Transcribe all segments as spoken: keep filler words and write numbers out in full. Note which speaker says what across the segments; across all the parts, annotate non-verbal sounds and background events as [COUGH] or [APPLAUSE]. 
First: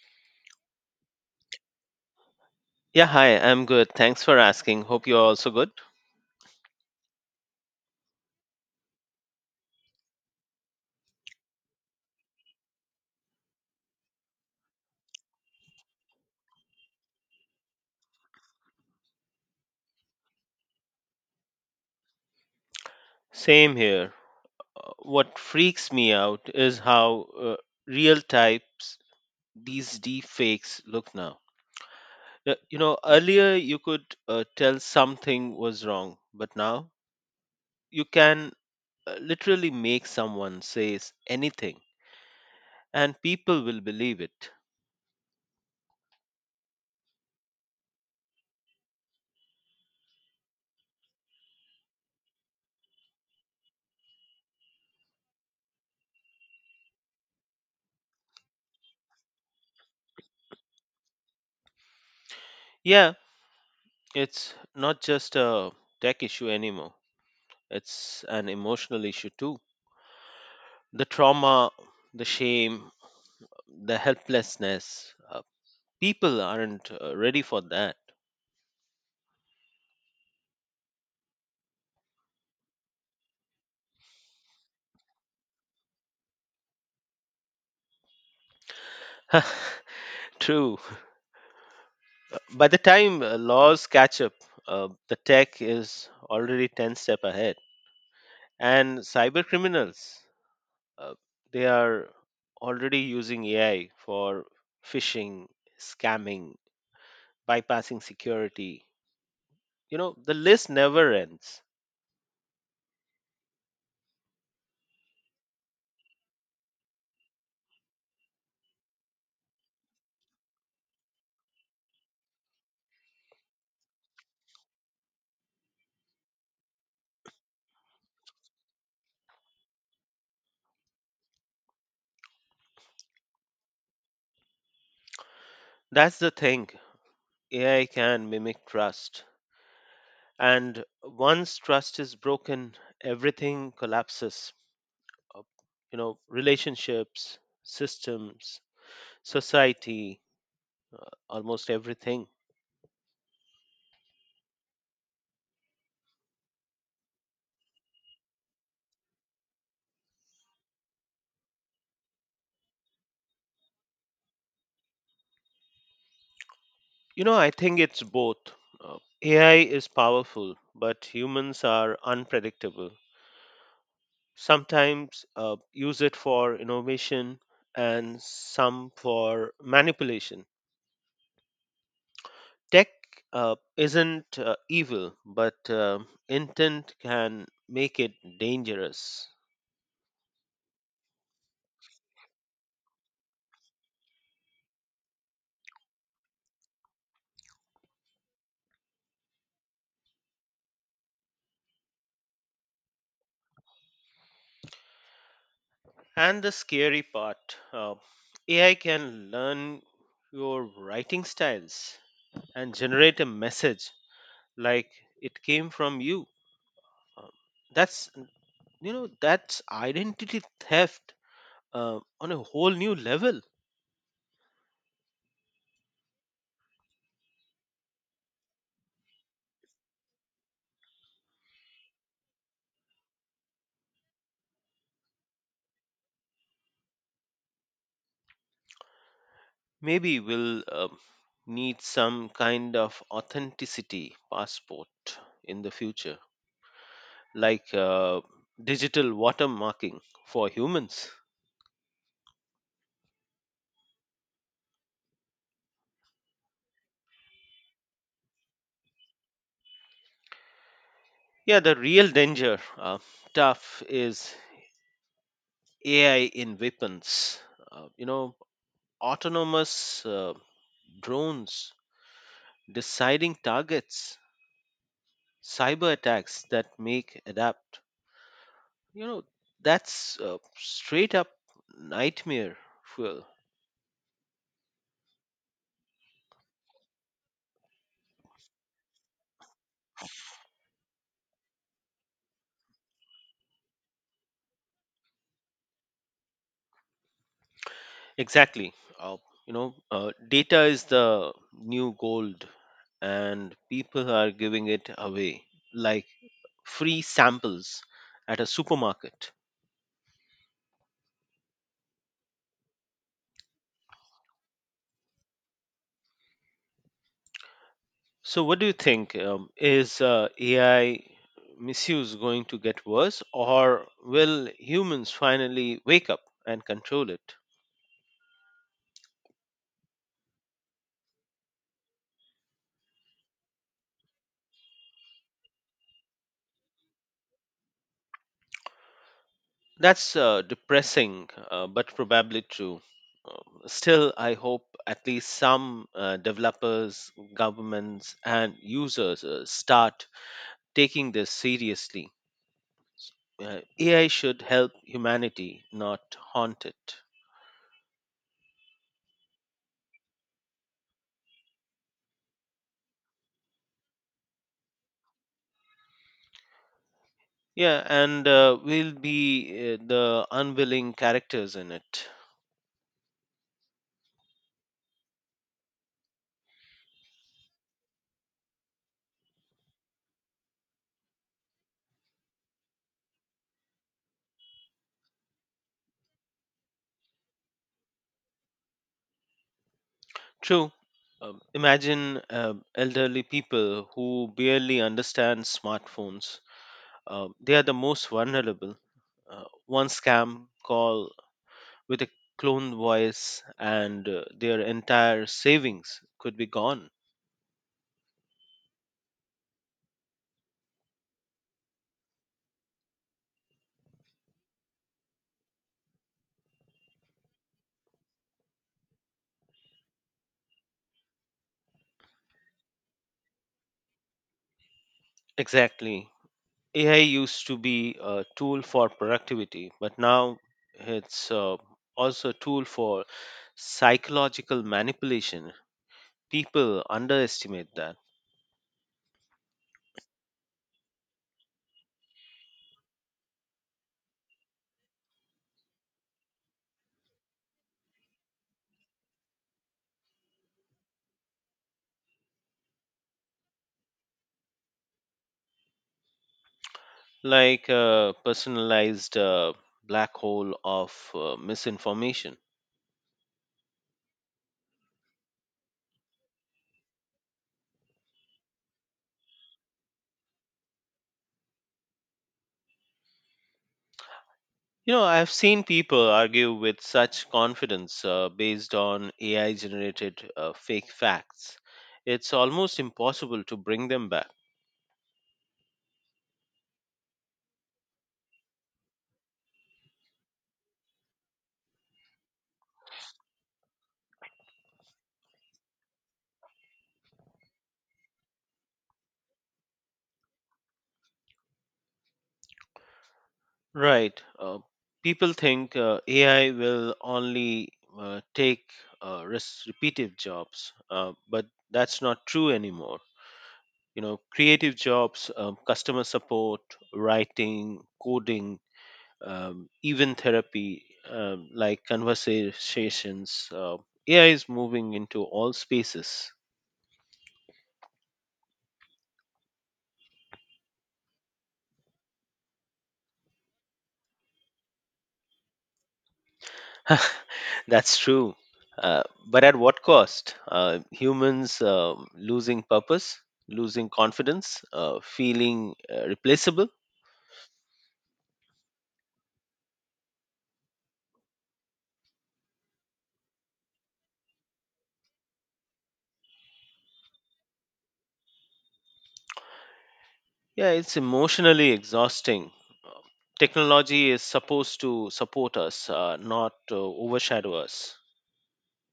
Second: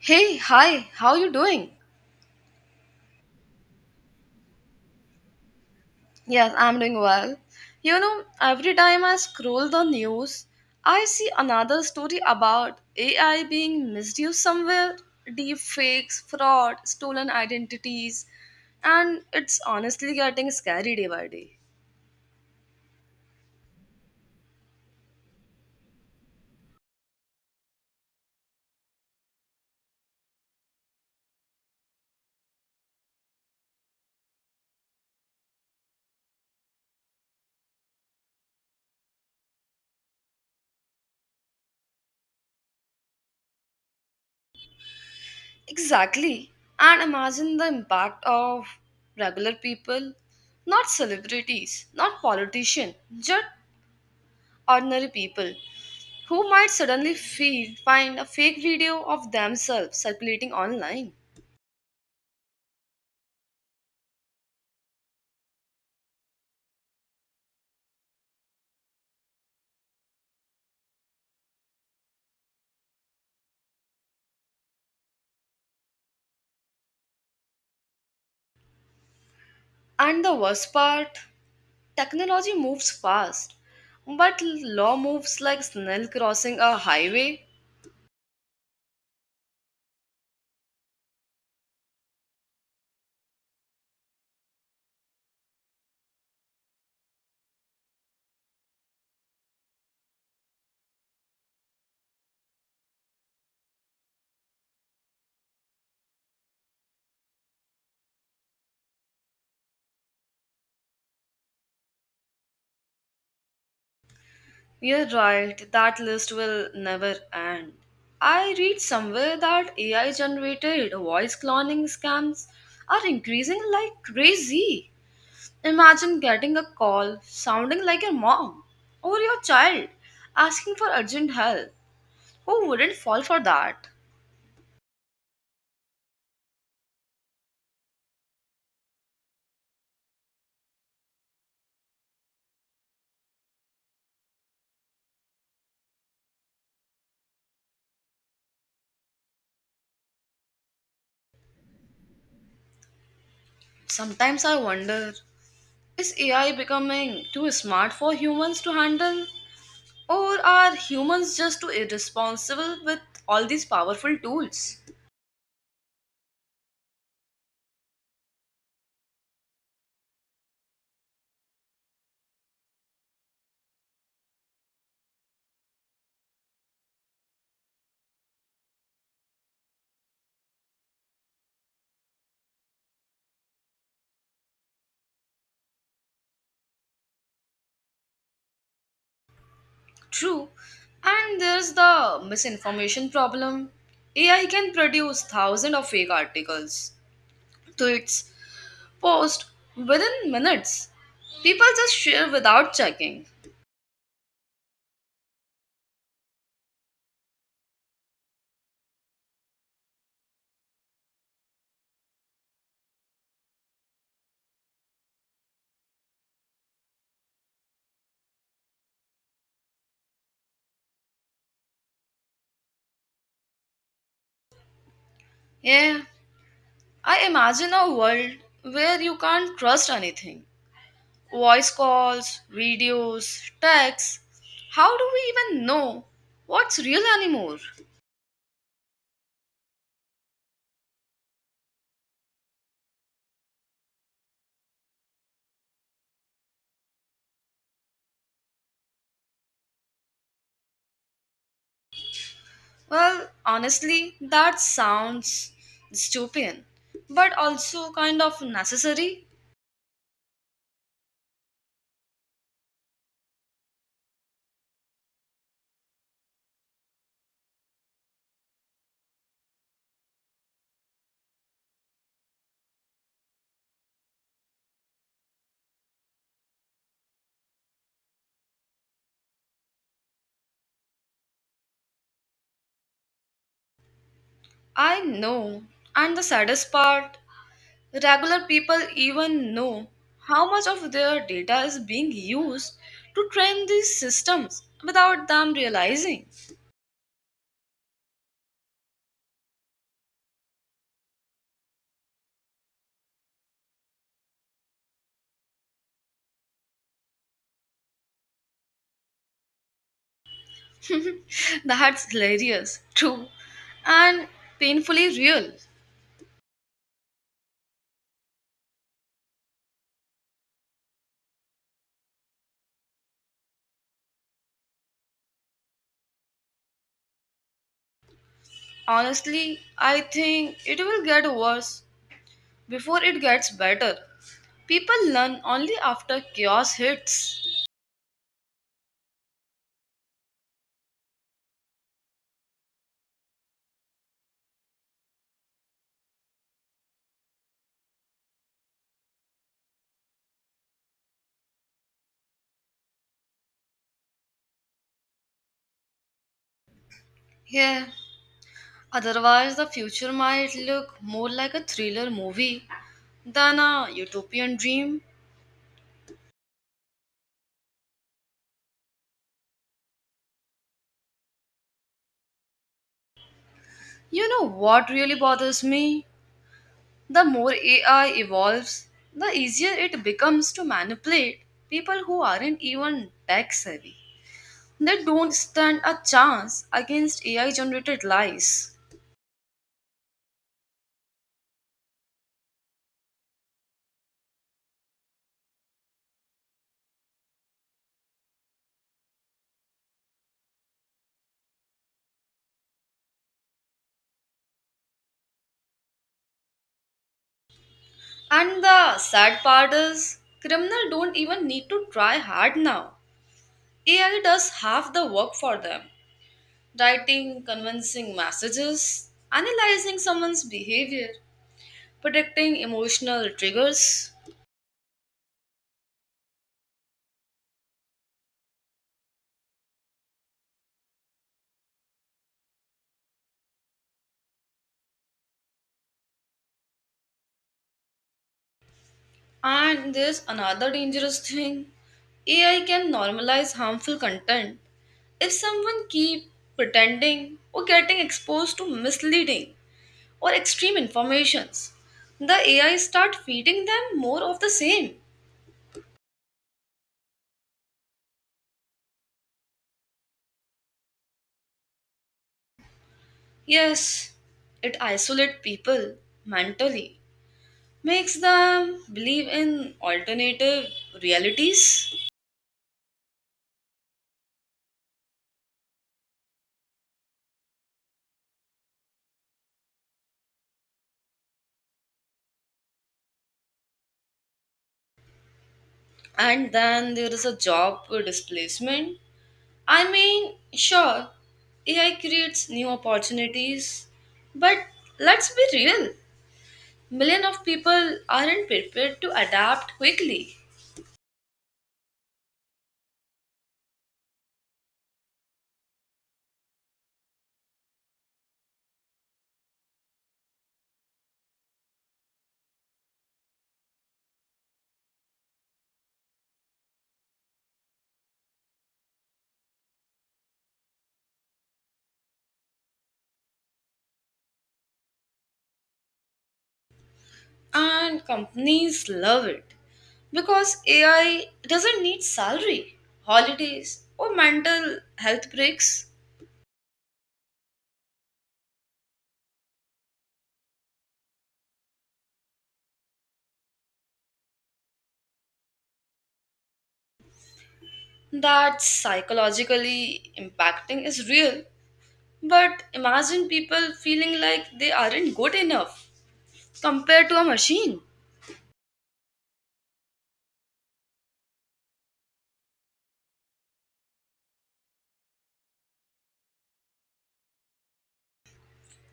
Speaker 1: Hey, hi, how you doing?
Speaker 2: Yeah, hi, I'm good. Thanks for asking. Hope you're also good.
Speaker 1: Yes, I'm doing well. You know, every time I scroll the news, I see another story about A I being misused somewhere, deep fakes, fraud, stolen identities, and it's honestly getting scary day by day.
Speaker 2: Same here. Uh, What freaks me out is how uh, real types these deep fakes look now. Uh, You know, earlier you could uh, tell something was wrong, but now you can uh, literally make someone says anything and people will believe it.
Speaker 1: Exactly. And imagine the impact of regular people, not celebrities, not politicians, just ordinary people who might suddenly feel, find a fake video of themselves circulating online.
Speaker 2: Yeah, it's not just a tech issue anymore. It's an emotional issue too. The trauma, the shame, the helplessness. Uh, people aren't uh, ready for that.
Speaker 1: And the worst part, technology moves fast, but law moves like snail crossing a highway.
Speaker 2: [LAUGHS] True. By the time uh, laws catch up, uh, the tech is already ten step ahead. And cyber criminals, uh, they are already using A I for phishing, scamming, bypassing security. You know, the list never ends.
Speaker 1: You're right, that list will never end. I read somewhere that A I generated voice cloning scams are increasing like crazy. Imagine getting a call sounding like your mom or your child asking for urgent help. Who wouldn't fall for that?
Speaker 2: That's the thing. A I can mimic trust. And once trust is broken, everything collapses. uh, you know, relationships, systems, society, almost everything.
Speaker 1: Sometimes I wonder, is A I becoming too smart for humans to handle? Or are humans just too irresponsible with all these powerful tools?
Speaker 2: You know, I think it's both. uh, AI is powerful, but humans are unpredictable. Sometimes uh, use it for innovation and some for manipulation. Tech uh, isn't uh, evil, but uh, intent can make it dangerous.
Speaker 1: True. And there's the misinformation problem. A I can produce thousands of fake articles, tweets, posts within minutes. People just share without checking.
Speaker 2: And the scary part, uh, A I can learn your writing styles and generate a message like it came from you. Um, that's, you know, that's identity theft uh, on a whole new level.
Speaker 1: Yeah, I imagine a world where you can't trust anything. Voice calls, videos, texts. How do we even know what's real anymore?
Speaker 2: Maybe we'll um, need some kind of authenticity passport in the future, like uh, digital watermarking for humans.
Speaker 1: Well, honestly, that sounds stupid, but also kind of necessary.
Speaker 2: Yeah, the real danger, uh, tough, is A I in weapons, uh, you know, autonomous uh, drones, deciding targets, cyber attacks that make adapt. You know, that's uh, straight up nightmare fuel.
Speaker 1: I know. And the saddest part, regular people even know how much of their data is being used to train these systems without them realizing.
Speaker 2: Exactly. Uh, you know, uh, data is the new gold, and people are giving it away like free samples at a supermarket.
Speaker 1: [LAUGHS] That's hilarious, true, and painfully real.
Speaker 2: So, what do you think? Um, is uh, A I misuse going to get worse, or will humans finally wake up and control it?
Speaker 1: Honestly, I think it will get worse before it gets better. People learn only after chaos hits.
Speaker 2: That's uh, depressing, uh, but probably true. Um, Still, I hope at least some uh, developers, governments, and users uh, start taking this seriously. Uh, A I should help humanity, not haunt it.
Speaker 1: Yeah, otherwise, the future might look more like a thriller movie than a utopian dream.
Speaker 2: Yeah, and uh, we'll be uh, the unwilling characters in it.
Speaker 1: You know what really bothers me? The more A I evolves, the easier it becomes to manipulate people who aren't even tech savvy. They don't stand a chance against A I generated lies.
Speaker 2: True. Um, imagine uh, elderly people who barely understand smartphones. Uh, they are the most vulnerable. Uh, one scam call with a clone voice, and uh, their entire savings could be gone.
Speaker 1: And the sad part is, criminals don't even need to try hard now. A I does half the work for them, writing convincing messages, analyzing someone's behavior, predicting emotional triggers.
Speaker 2: Exactly. A I used to be a tool for productivity, but now it's uh, also a tool for psychological manipulation. People underestimate that,
Speaker 1: And there's another dangerous thing, A I can normalize harmful content. If someone keep pretending or getting exposed to misleading or extreme informations, the A I start feeding them more of the same.
Speaker 2: like a personalized uh, black hole of uh, misinformation.
Speaker 1: Yes, it isolates people mentally, makes them believe in alternative realities,
Speaker 2: You know, I've seen people argue with such confidence uh, based on A I generated uh, fake facts. It's almost impossible to bring them back.
Speaker 1: and then there is a job displacement. I mean, sure, A I creates new opportunities, but let's be real. Million of people aren't prepared to adapt quickly.
Speaker 2: Right. Uh, people think uh, A I will only uh, take uh, res- repetitive jobs, uh, but that's not true anymore. You know, creative jobs, um, customer support, writing, coding, um, even therapy, um, like conversations. Uh, A I is moving into all spaces.
Speaker 1: And companies love it because A I doesn't need salary, holidays, or mental health breaks.
Speaker 2: [LAUGHS] That's true. Uh, but at what cost? Uh, humans uh, losing purpose, losing confidence, uh, feeling uh, replaceable.
Speaker 1: That psychologically impacting is real. But imagine people feeling like they aren't good enough compared to a machine.
Speaker 2: Yeah, it's emotionally exhausting. Uh, Technology is supposed to support us, uh, not uh, overshadow us.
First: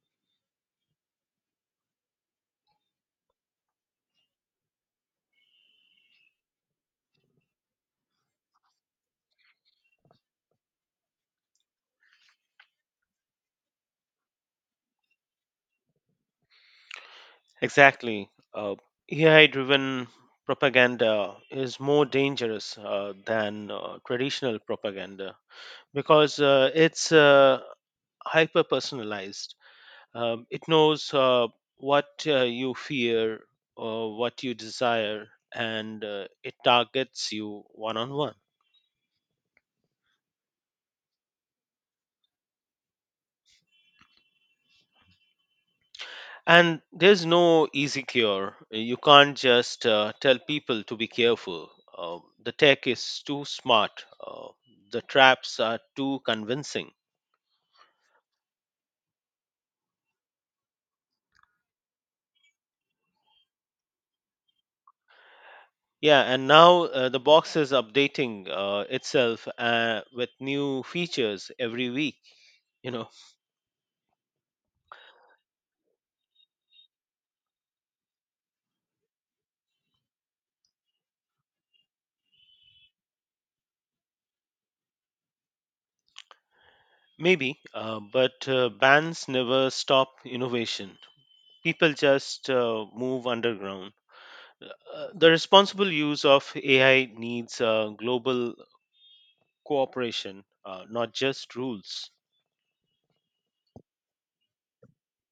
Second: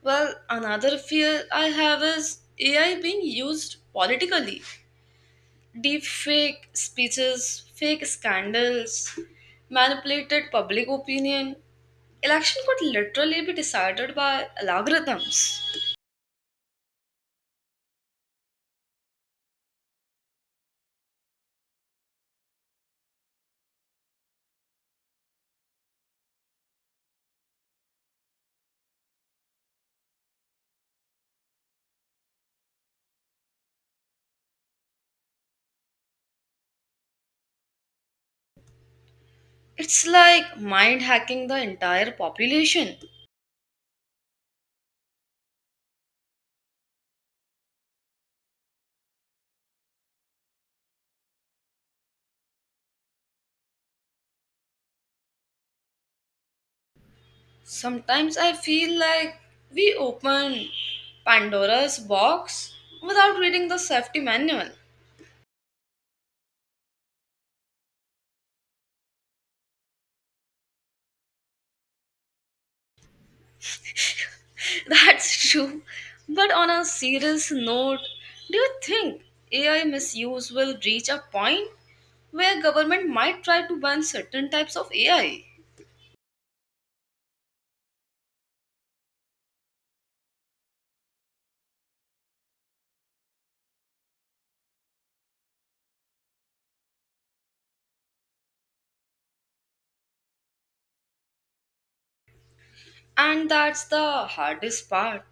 Speaker 1: Well, another fear I have is A I being used politically. Deep fake speeches, fake scandals, manipulated public opinion. Election could literally be decided by algorithms.
Speaker 2: Exactly. Uh, A I driven propaganda is more dangerous uh, than uh, traditional propaganda because uh, it's uh, hyper personalized. Um, it knows uh, what uh, you fear or what you desire, and uh, it targets you one on one.
Speaker 1: It's like mind hacking the entire population.
Speaker 2: And there's no easy cure. You can't just uh, tell people to be careful. Uh, the tech is too smart, uh, the traps are too convincing.
Speaker 1: Sometimes I feel like we open Pandora's box without reading the safety manual.
Speaker 2: Yeah, and now uh, the box is updating uh, itself uh, with new features every week. You know.
Speaker 1: [LAUGHS] That's true. But on a serious note, do you think A I misuse will reach a point where government might try to ban certain types of A I?
Speaker 2: Maybe, uh, but uh, bands never stop innovation. People just uh, move underground. Uh, the responsible use of A I needs uh, global cooperation, uh, not just rules.
Speaker 1: And that's the hardest part.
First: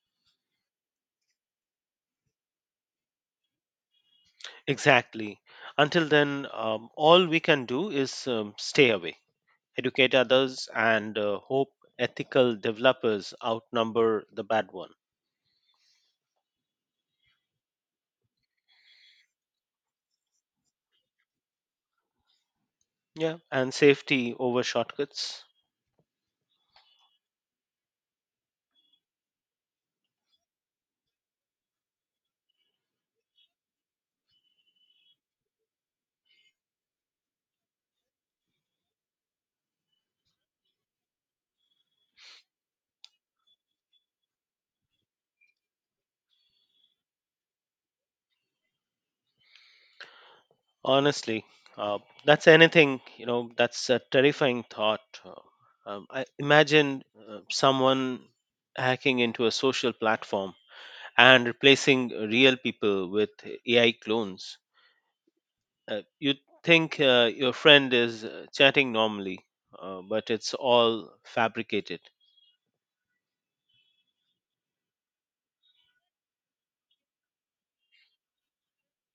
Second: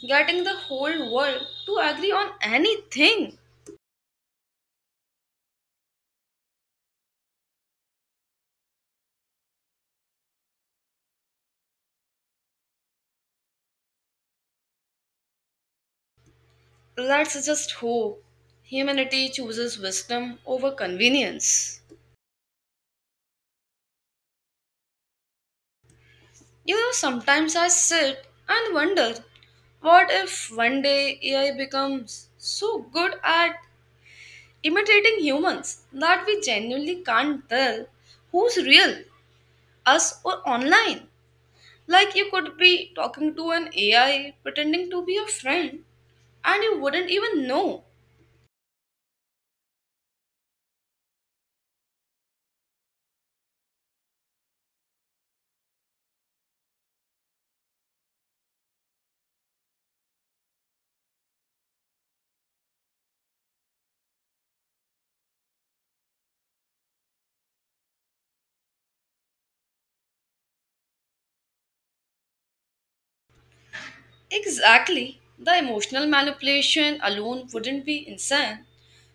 Speaker 1: Getting the whole world to agree on anything.
Speaker 2: Exactly. Until then, um, all we can do is um, stay away, educate others, and uh, hope ethical developers outnumber the bad one.
Speaker 1: Let's just hope humanity chooses wisdom over convenience.
Speaker 2: Yeah, and safety over shortcuts.
Speaker 1: You know, sometimes I sit and wonder, what if one day A I becomes so good at imitating humans that we genuinely can't tell who's real, us or online. Like you could be talking to an A I pretending to be a friend and you wouldn't even know.
Speaker 2: Honestly, uh, that's anything, you know, that's a terrifying thought. Uh, Um, I imagine uh, someone hacking into a social platform and replacing real people with A I clones. Uh, you think uh, your friend is uh, chatting normally, uh, but it's all fabricated.
Speaker 1: Exactly. The emotional manipulation alone wouldn't be insane.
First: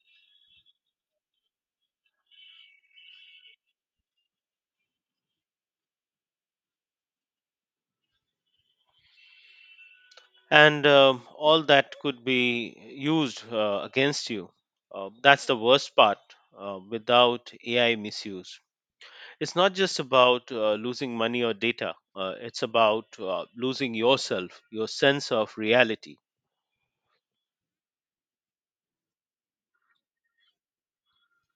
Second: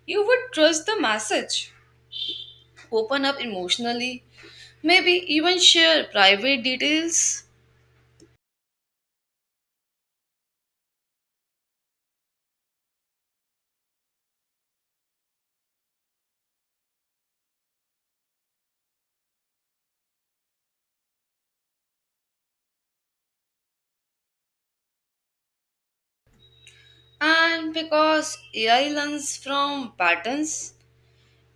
Speaker 1: You would trust the message, open up emotionally, maybe even share private details.
Speaker 2: And um all that could be used uh, against you. Uh, that's the worst part uh, without A I misuse. It's not just about uh, losing money or data, uh, it's about uh, losing yourself, your sense of reality.
Speaker 1: And because A I learns from patterns,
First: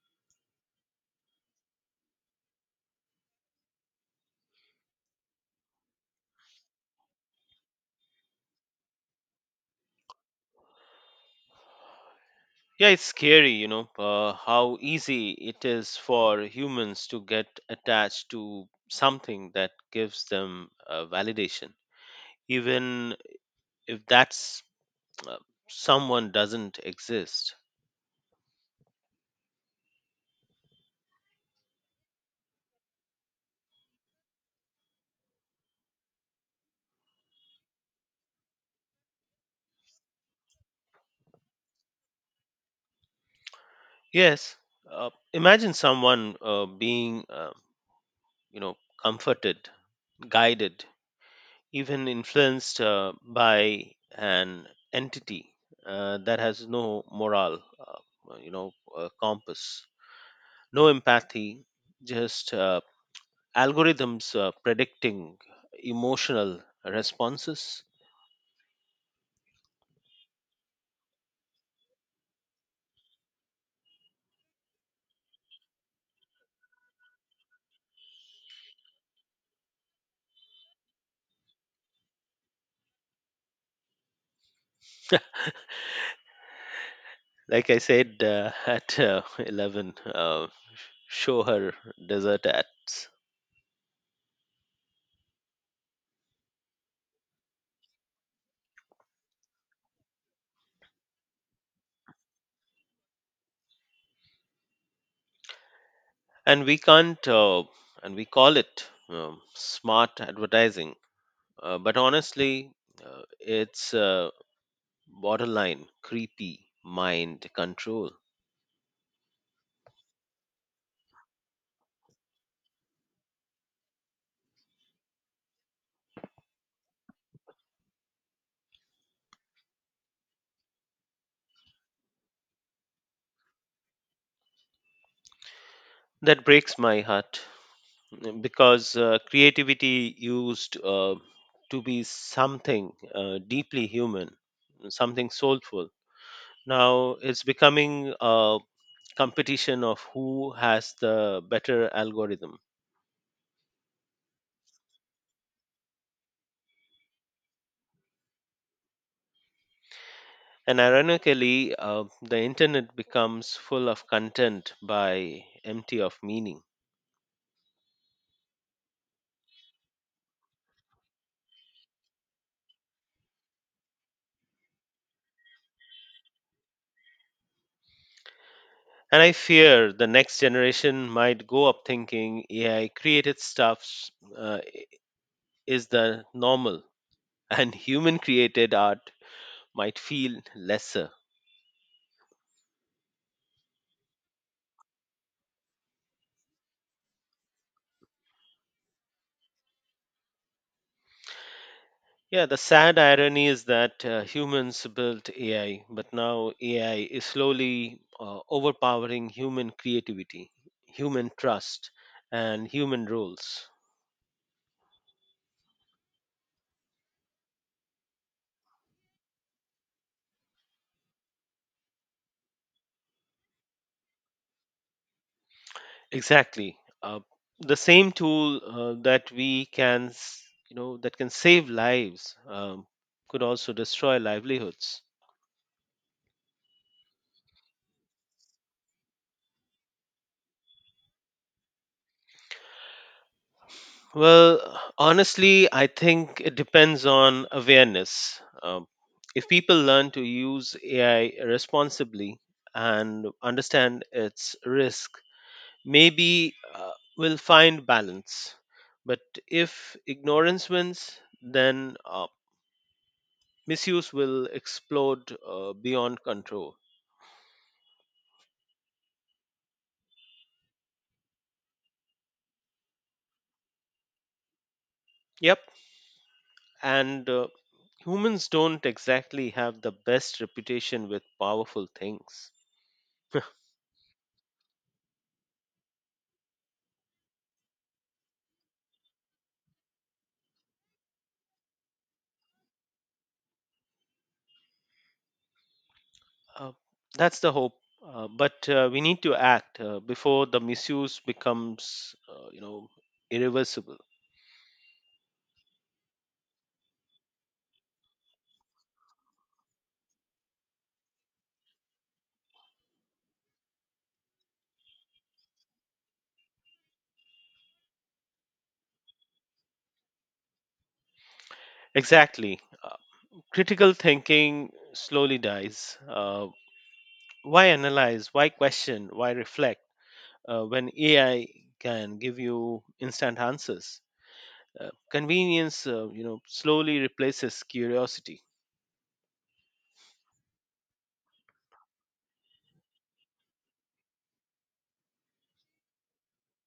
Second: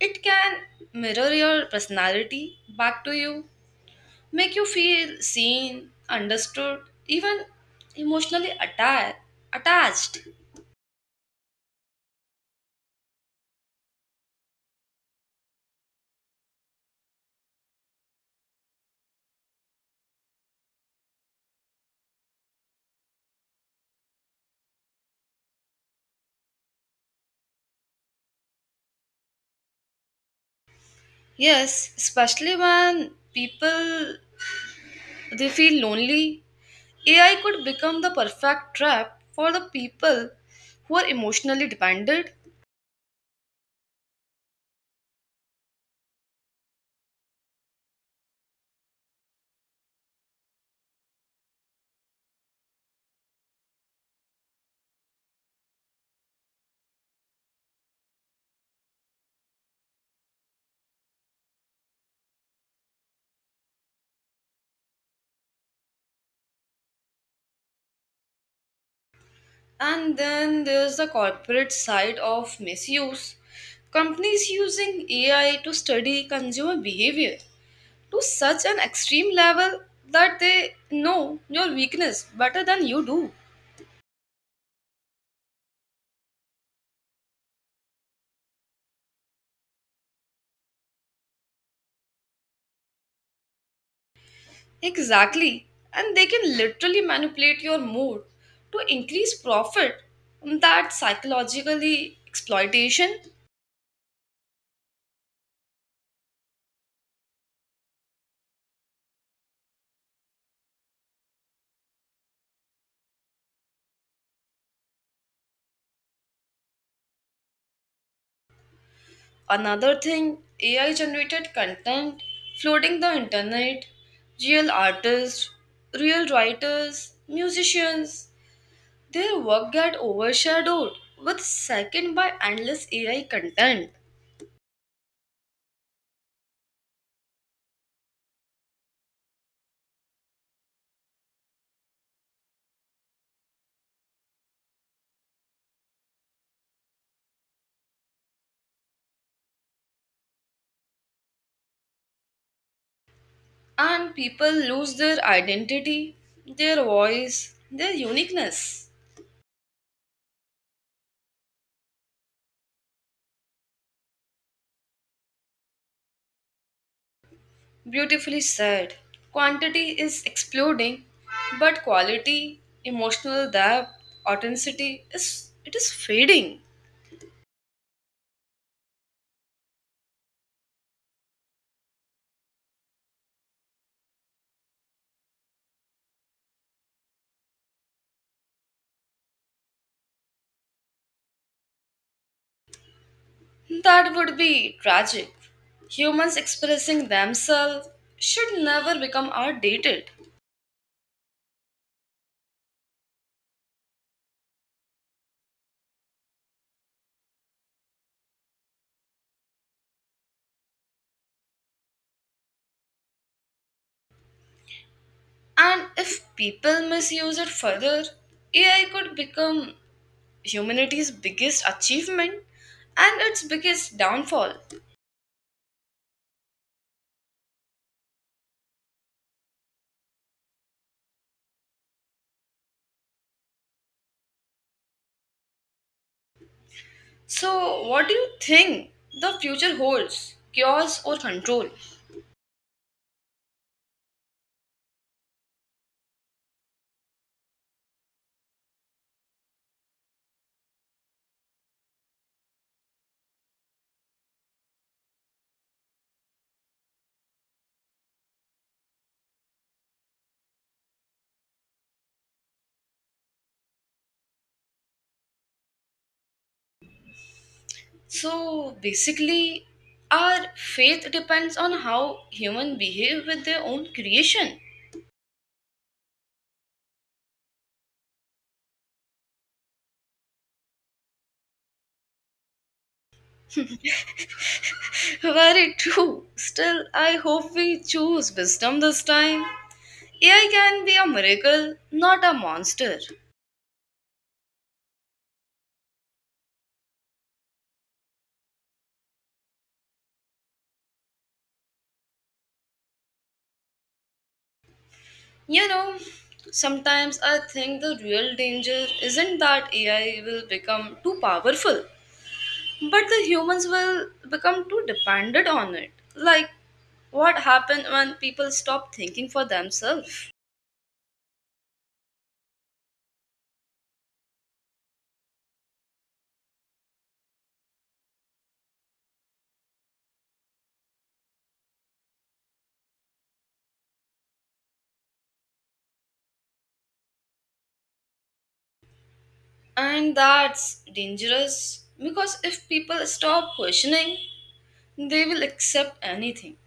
Speaker 1: it can mirror your personality back to you, make you feel seen, understood, even emotionally atta- attached.
Speaker 2: Yeah, it's scary, you know, uh, how easy it is for humans to get attached to something that gives them uh, validation, even if that's uh, someone doesn't exist.
Speaker 1: Yes, especially when people they feel lonely, A I could become the perfect trap for the people who are emotionally dependent.
Speaker 2: Yes, uh, imagine someone uh, being, uh, you know, comforted, guided, even influenced uh, by an entity uh, that has no moral, uh, you know, uh, compass, no empathy, just uh, algorithms uh, predicting emotional responses.
Speaker 1: And then there's the corporate side of misuse. Companies using A I to study consumer behavior to such an extreme level that they know your weakness better than you do.
Speaker 2: Like I said uh, [LAUGHS] at uh, eleven, uh, show her desert ads.
Speaker 1: Exactly. And they can literally manipulate your mood to increase profit. That psychologically exploitation.
Speaker 2: And we can't, uh, and we call it um, smart advertising. Uh, but honestly, uh, it's uh, borderline creepy mind control.
Speaker 1: Another thing, A I generated content flooding the internet, real artists, real writers, musicians, their work get overshadowed with second by endless A I content.
Speaker 2: That breaks my heart, mm, because uh, creativity used uh, to be something uh, deeply human, something soulful. Now it's becoming a competition of who has the better algorithm.
Speaker 1: And people lose their identity, their voice, their uniqueness.
Speaker 2: And ironically uh, the internet becomes full of content by empty of meaning.
Speaker 1: Beautifully said. Quantity is exploding, but quality, emotional depth, authenticity is it is fading.
Speaker 2: And I fear the next generation might go up thinking A I created stuff uh, is the normal, [LAUGHS] and human created art might feel lesser.
Speaker 1: That would be tragic. Humans expressing themselves should never become outdated.
Speaker 2: Yeah, the sad irony is that uh, humans built A I, but now A I is slowly uh, overpowering human creativity, human trust, and human roles.
Speaker 1: And if people misuse it further, A I could become humanity's biggest achievement and its biggest downfall.
Speaker 2: Exactly. Uh, the same tool uh, that we can, s- you know, that can save lives um, could also destroy livelihoods.
Speaker 1: So, what do you think the future holds? Chaos or control?
Speaker 2: Well, honestly, I think it depends on awareness. Um, if people learn to use A I responsibly and understand its risk, maybe uh, we'll find balance. But if ignorance wins, then uh, misuse will explode uh, beyond control.
Speaker 1: So, basically, our faith depends on how humans behave with their own creation.
Speaker 2: Yep, and uh, humans don't exactly have the best reputation with powerful things. [LAUGHS]
Speaker 1: [LAUGHS] Very true. Still, I hope we choose wisdom this time. A I can be a miracle, not a monster.
Speaker 2: Uh, that's the hope. Uh, but uh, we need to act uh, before the misuse becomes, uh, you know, irreversible.
Speaker 1: You know, sometimes I think the real danger isn't that A I will become too powerful, but the humans will become too dependent on it. Like, what happened when people stop thinking for themselves?
Speaker 2: Exactly. Uh, critical thinking slowly dies. Uh, why analyze? Why question? Why reflect? Uh, when A I can give you instant answers. Uh, convenience, uh, you know, slowly replaces curiosity.
Speaker 1: And that's dangerous because if people stop questioning, they will accept anything.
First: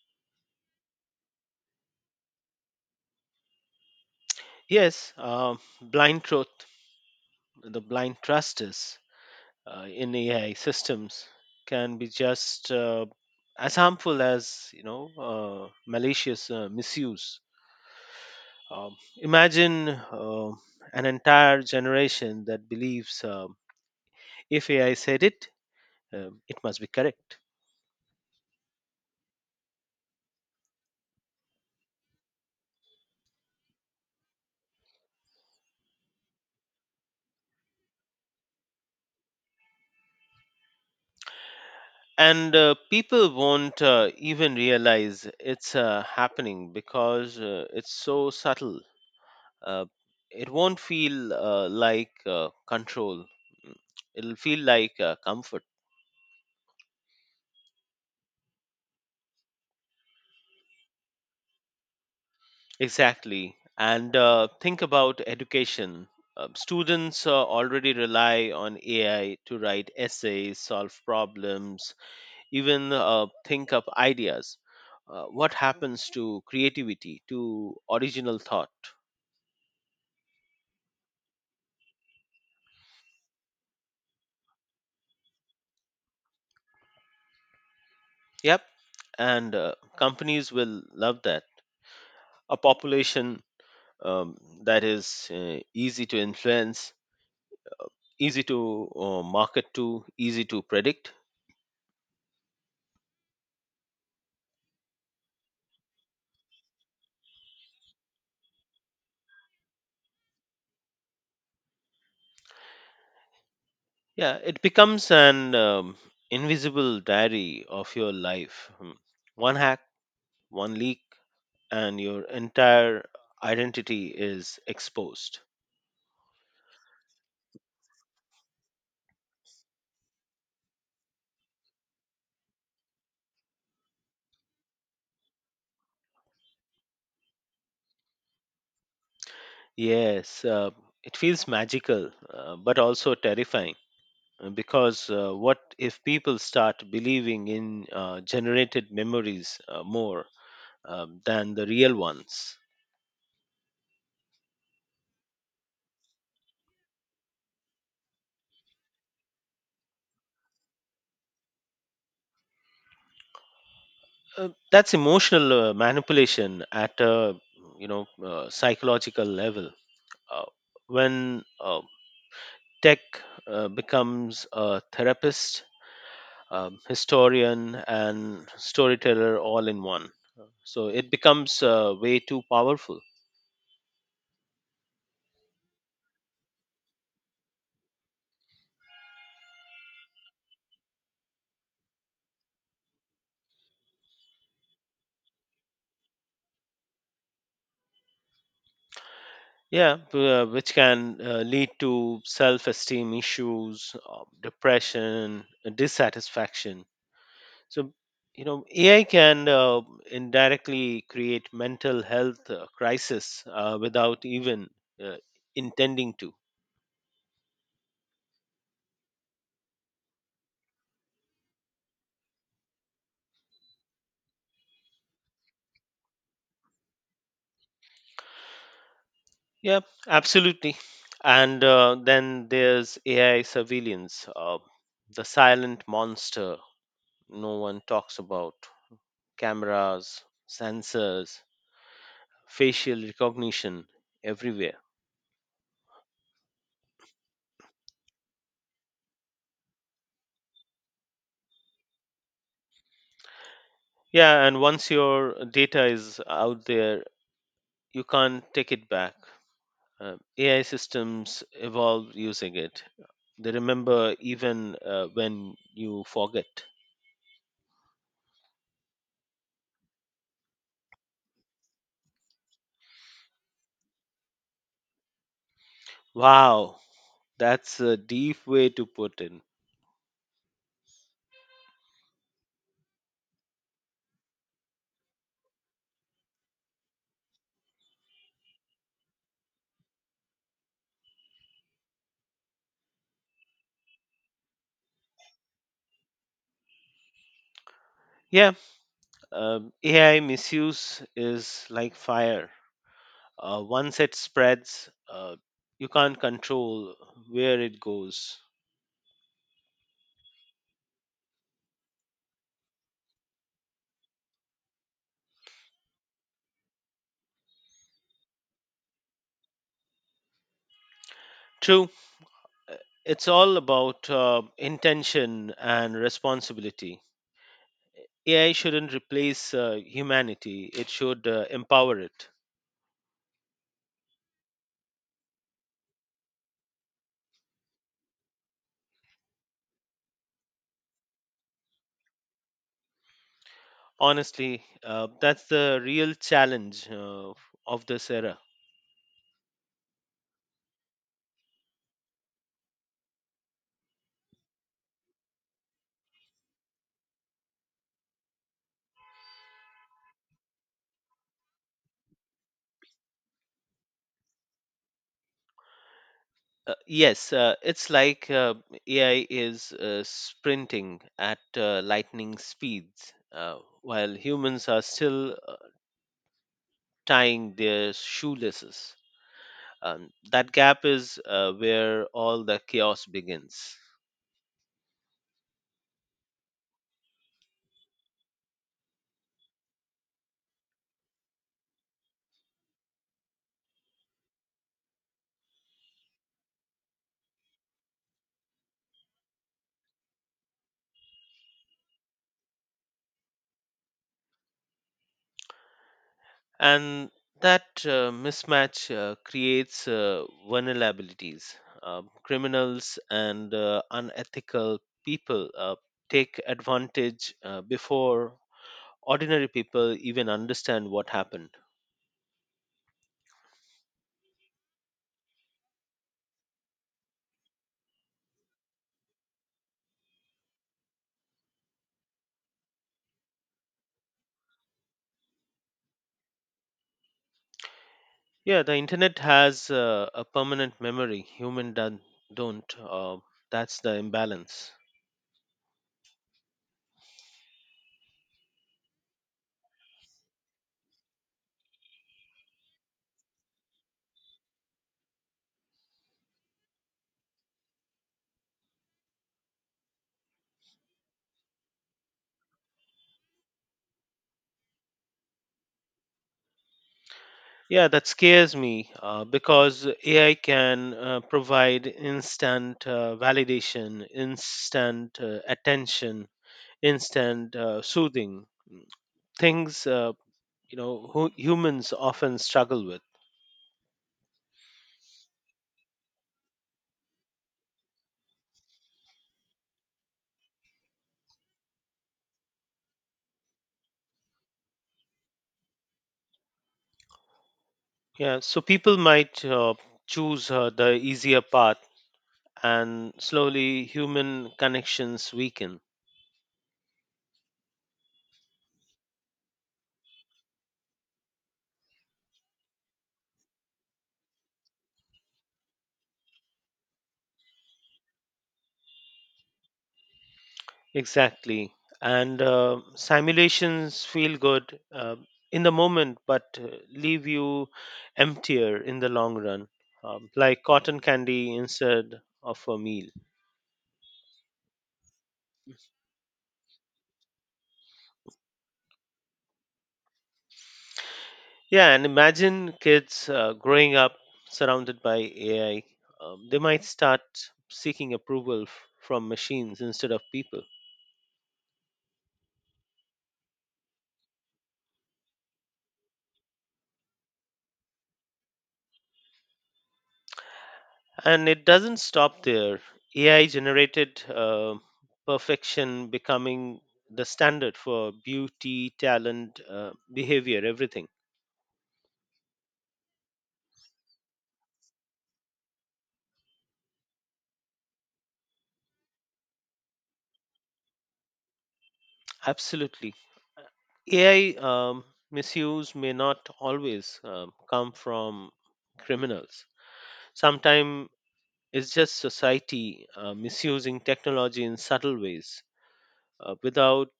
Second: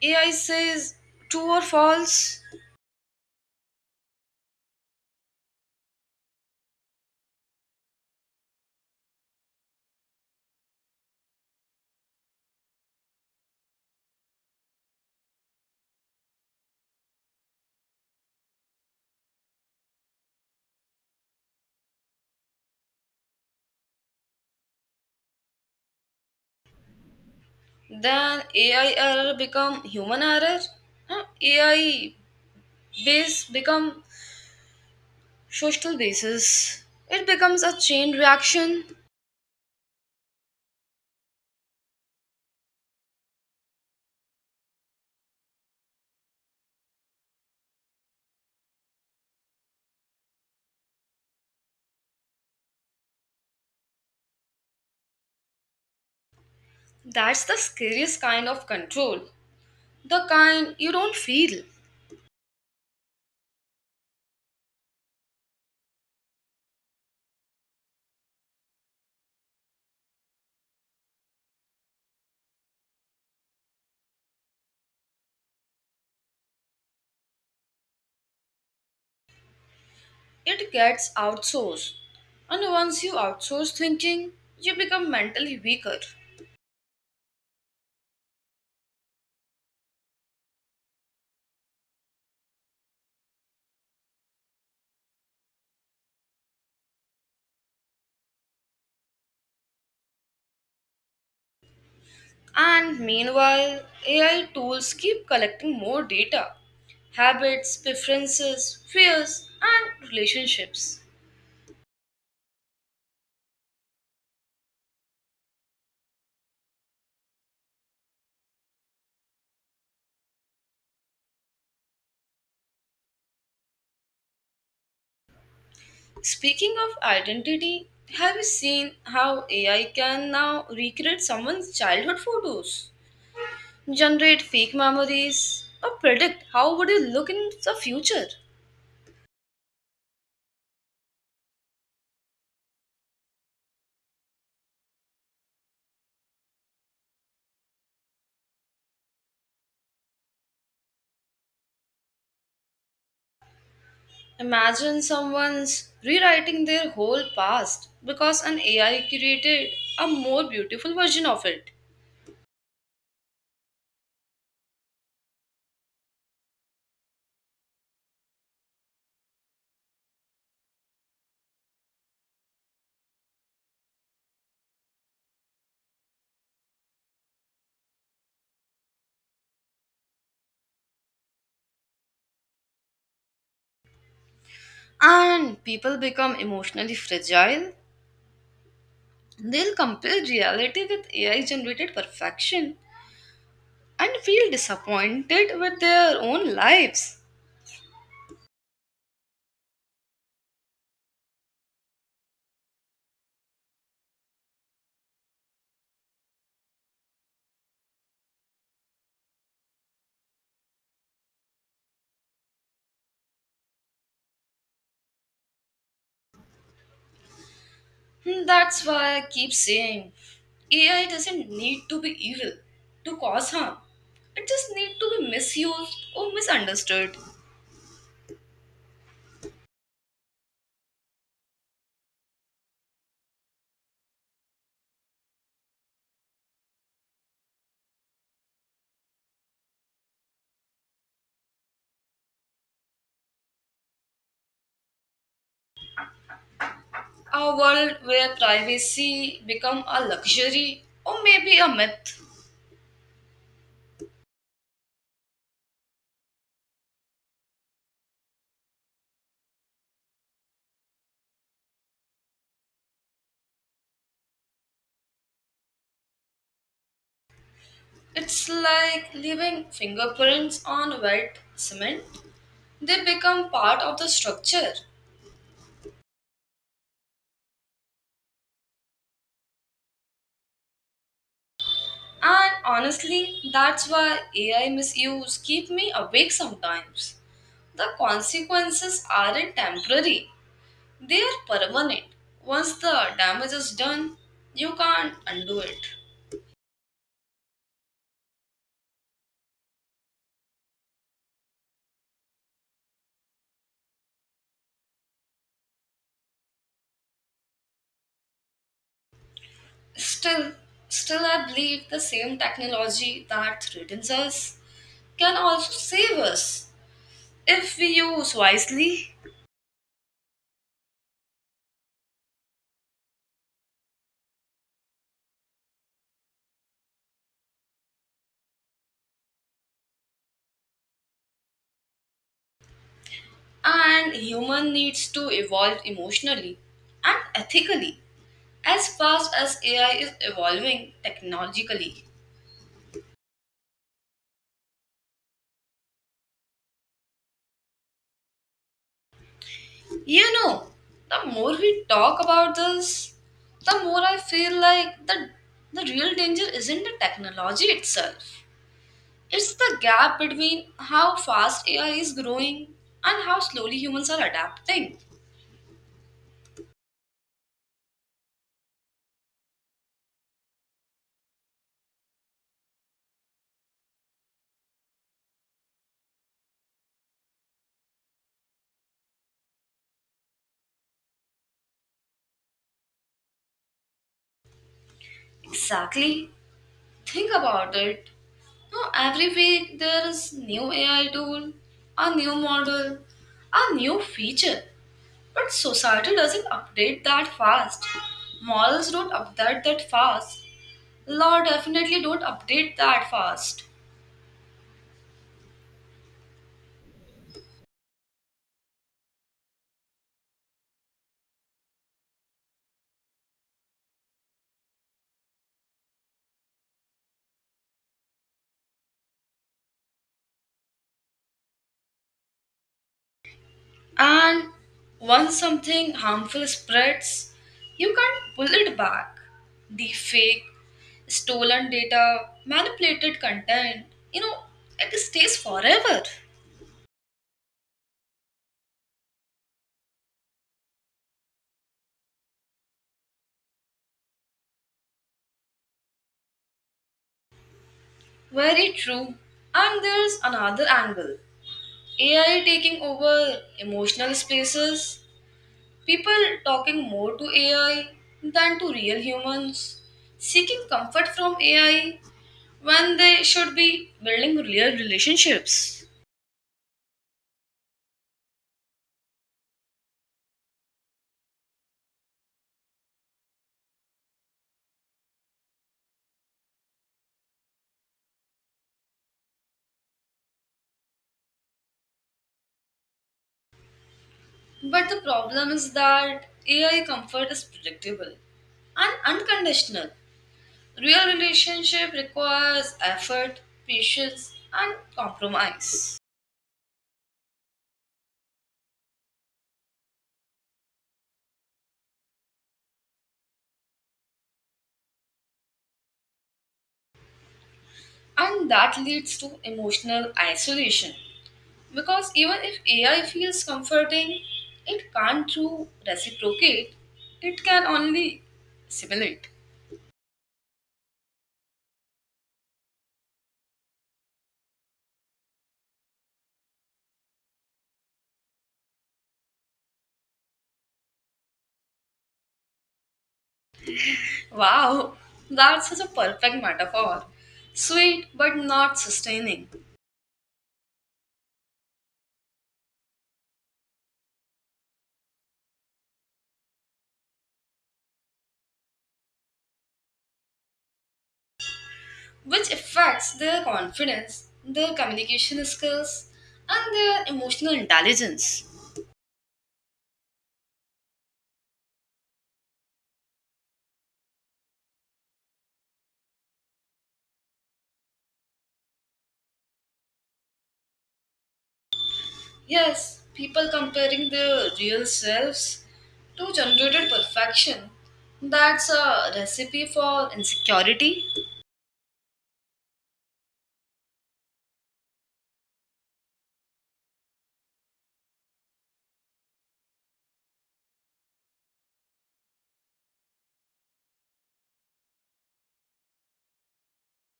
Speaker 1: A I says true or false,
Speaker 2: Yes, um, blind truth, the blind trust is uh, in AI systems, can be just uh, as harmful as, you know, uh, malicious uh, misuse. um, Imagine uh, an entire generation that believes, um if AI said it, um it must be correct.
Speaker 1: then A I error become human error. Huh? A I base become social basis, it becomes a chain reaction.
Speaker 2: And uh, people won't uh, even realize it's uh, happening because uh, it's so subtle. uh, it won't feel uh, like uh, control. Mm, it'll feel like uh, comfort.
Speaker 1: That's the scariest kind of control, the kind you don't feel.
Speaker 2: Exactly, and uh, think about education. Uh, students uh, already rely on AI to write essays, solve problems, even uh, think up ideas. Uh, what happens to creativity, to original thought?
Speaker 1: It gets outsourced. And once you outsource thinking, you become mentally weaker.
Speaker 2: Yep, and uh, companies will love that. A population um, that is uh, easy to influence, easy to uh, market to, easy to predict.
Speaker 1: And meanwhile, A I tools keep collecting more data, habits, preferences, fears, and relationships.
Speaker 2: Yeah, it becomes an um, invisible diary of your life. Hmm. One hack, one leak, and your entire identity is exposed.
Speaker 1: Speaking of identity, have you seen how A I can now recreate someone's childhood photos? Generate fake memories, or predict how would you look in the future.
Speaker 2: Yes, uh, it feels magical, uh, but also terrifying. Uh, Because uh, what if people start believing in uh, generated memories uh, more um, than the real ones?
Speaker 1: Imagine someone's rewriting their whole past because an A I created a more beautiful version of it.
Speaker 2: Uh, that's emotional uh, manipulation at a, you know, uh, psychological level. Uh, when uh, tech uh, becomes a therapist, um, historian, and storyteller all in one, so it becomes uh, way too powerful.
Speaker 1: And people become emotionally fragile. They'll compare reality with A I generated perfection and feel disappointed with their own lives.
Speaker 2: Yeah, b- uh, which can uh, lead to self esteem issues, uh, depression, uh, dissatisfaction. So, you know, A I can uh, indirectly create mental health uh, crisis uh, without even uh, intending to.
Speaker 1: Hmm, that's why I keep saying A I doesn't need to be evil to cause harm. It just needs to be misused or misunderstood.
Speaker 2: Yeah, absolutely. And uh, then there's A I surveillance, uh, the silent monster no one talks about, cameras, sensors, facial recognition everywhere.
Speaker 1: A world where privacy become a luxury or maybe a myth.
Speaker 2: Yeah, and once your data is out there, you can't take it back. Uh, A I systems evolve using it. They remember even uh, when you forget.
Speaker 1: It's like leaving fingerprints on wet cement. They become part of the structure.
Speaker 2: Wow, that's a deep way to put in.
Speaker 1: And honestly, that's why A I misuse keep me awake sometimes, the consequences aren't temporary. They are permanent. Once the damage is done, you can't undo it.
Speaker 2: Yeah, um, A I misuse is like fire. Uh, once it spreads, uh, you can't control where it goes.
Speaker 1: Still, still I believe the same technology that threatens us can also save us if we use wisely.
Speaker 2: True, uh, it's all about uh, intention and responsibility. A I shouldn't replace uh, humanity, it should uh, empower it.
Speaker 1: And human needs to evolve emotionally and ethically as fast as A I is evolving technologically.
Speaker 2: Honestly, uh, that's the real challenge uh, of this era.
Speaker 1: You know, the more we talk about this, the more I feel like the the real danger isn't the technology itself. It's the gap between how fast A I is growing and how slowly humans are adapting.
Speaker 2: Uh, yes, uh, it's like uh, A I is uh, sprinting at uh, lightning speeds uh, while humans are still uh, tying their shoelaces. Um, that gap is uh, where all the chaos begins.
Speaker 1: Exactly. Think about it. No, every week there is new A I tool, a new model, a new feature. But society doesn't update that fast. Models don't update that fast. Law definitely don't update that fast.
Speaker 2: And that uh, mismatch uh, creates uh, vulnerabilities. Uh, criminals and uh, unethical people uh, take advantage uh, before ordinary people even understand what happened.
Speaker 1: And once something harmful spreads, you can't pull it back. The fake, stolen data, manipulated content, you know, it stays forever.
Speaker 2: Yeah, the internet has uh, a permanent memory. Human done, don't. Uh, that's the imbalance.
Speaker 1: Very true. And there's another angle, A I taking over emotional spaces. People talking more to A I than to real humans, seeking comfort from A I when they should be building real relationships.
Speaker 2: Yeah, that scares me uh, because A I can uh, provide instant uh, validation, instant uh, attention, instant uh, soothing, mm, things, uh, you know, hu- humans often struggle with.
Speaker 1: But the problem is that A I comfort is predictable and unconditional. Real relationship requires effort, patience, and compromise.
Speaker 2: Yeah, so people might uh, choose uh, the easier path, and slowly human connections weaken.
Speaker 1: And that leads to emotional isolation. Because even if A I feels comforting, it can't true reciprocate, it can only simulate.
Speaker 2: Exactly. And uh, simulations feel good uh, in the moment, but uh, leave you emptier in the long run, um, like cotton candy instead of a meal.
Speaker 1: Wow, that's such a perfect metaphor. Sweet but not sustaining,
Speaker 2: Yeah, and imagine kids uh, growing up surrounded by A I. Um, they might start seeking approval f- from machines instead of people.
Speaker 1: which affects their confidence, their communication skills, and their emotional intelligence.
Speaker 2: And it doesn't stop there. A I generated uh, perfection becoming the standard for beauty, talent, uh, behavior, everything.
Speaker 1: Yes, people comparing their real selves to generated perfection. That's a recipe for insecurity.
Speaker 2: Absolutely. A I um, misuse may not always um, come from criminals. Sometimes it's just society uh, misusing technology in subtle ways uh, without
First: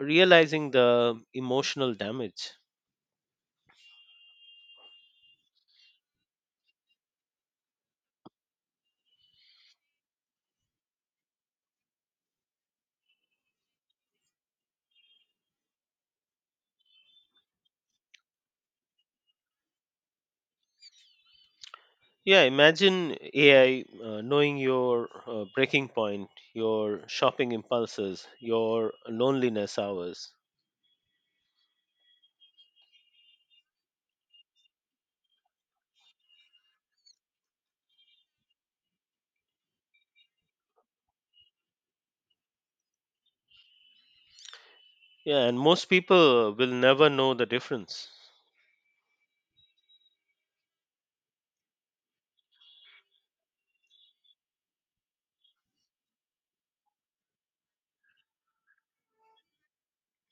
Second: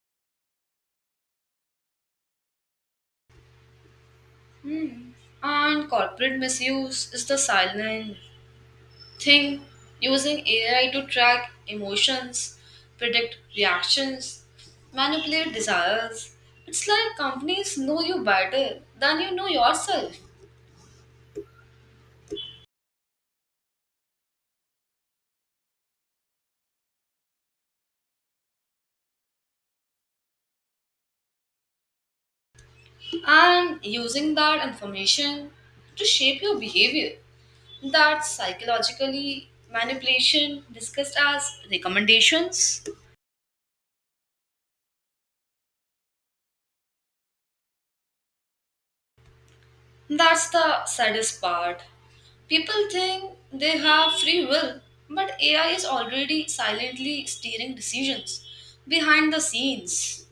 Speaker 2: realizing the emotional damage.
Speaker 1: And corporate misuse is the silent thing using A I to track emotions, predict reactions, manipulate desires. It's like companies know you better than you know yourself
Speaker 2: Yeah, imagine A I uh, knowing your uh, breaking point, your shopping impulses, your loneliness hours.
Speaker 1: and using that information to shape your behavior. That psychologically manipulation discussed as recommendations.
Speaker 2: Yeah, and most people will never know the difference.
Speaker 1: That's the saddest part. People think they have free will, but A I is already silently steering decisions behind the scenes.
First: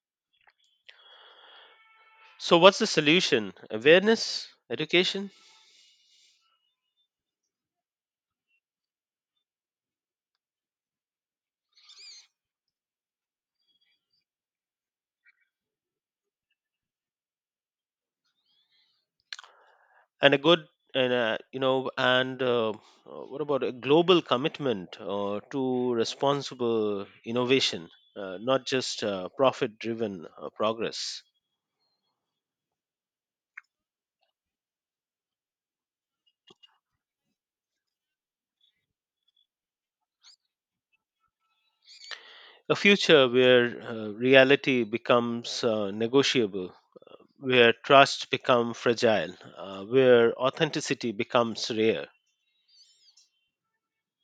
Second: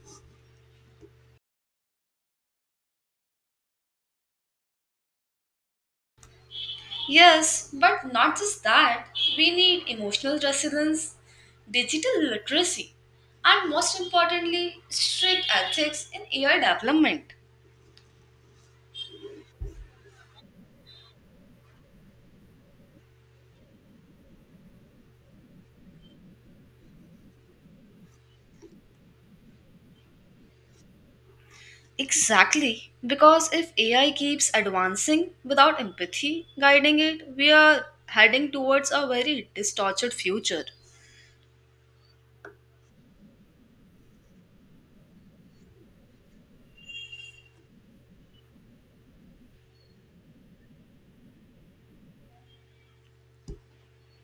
Speaker 2: So what's the solution? Awareness, education,
Speaker 1: Yes, but not just that, we need emotional resilience, digital literacy, and most importantly, strict ethics in A I development.
Speaker 2: and a good, and uh, you know, and uh, uh, what about a global commitment uh, to responsible innovation, uh, not just uh, profit-driven uh, progress.
Speaker 1: Exactly, because if A I keeps advancing without empathy guiding it, we are heading towards a very distorted future.
Speaker 2: A future where uh, reality becomes uh, negotiable, where trust becomes fragile, uh, where authenticity becomes rare.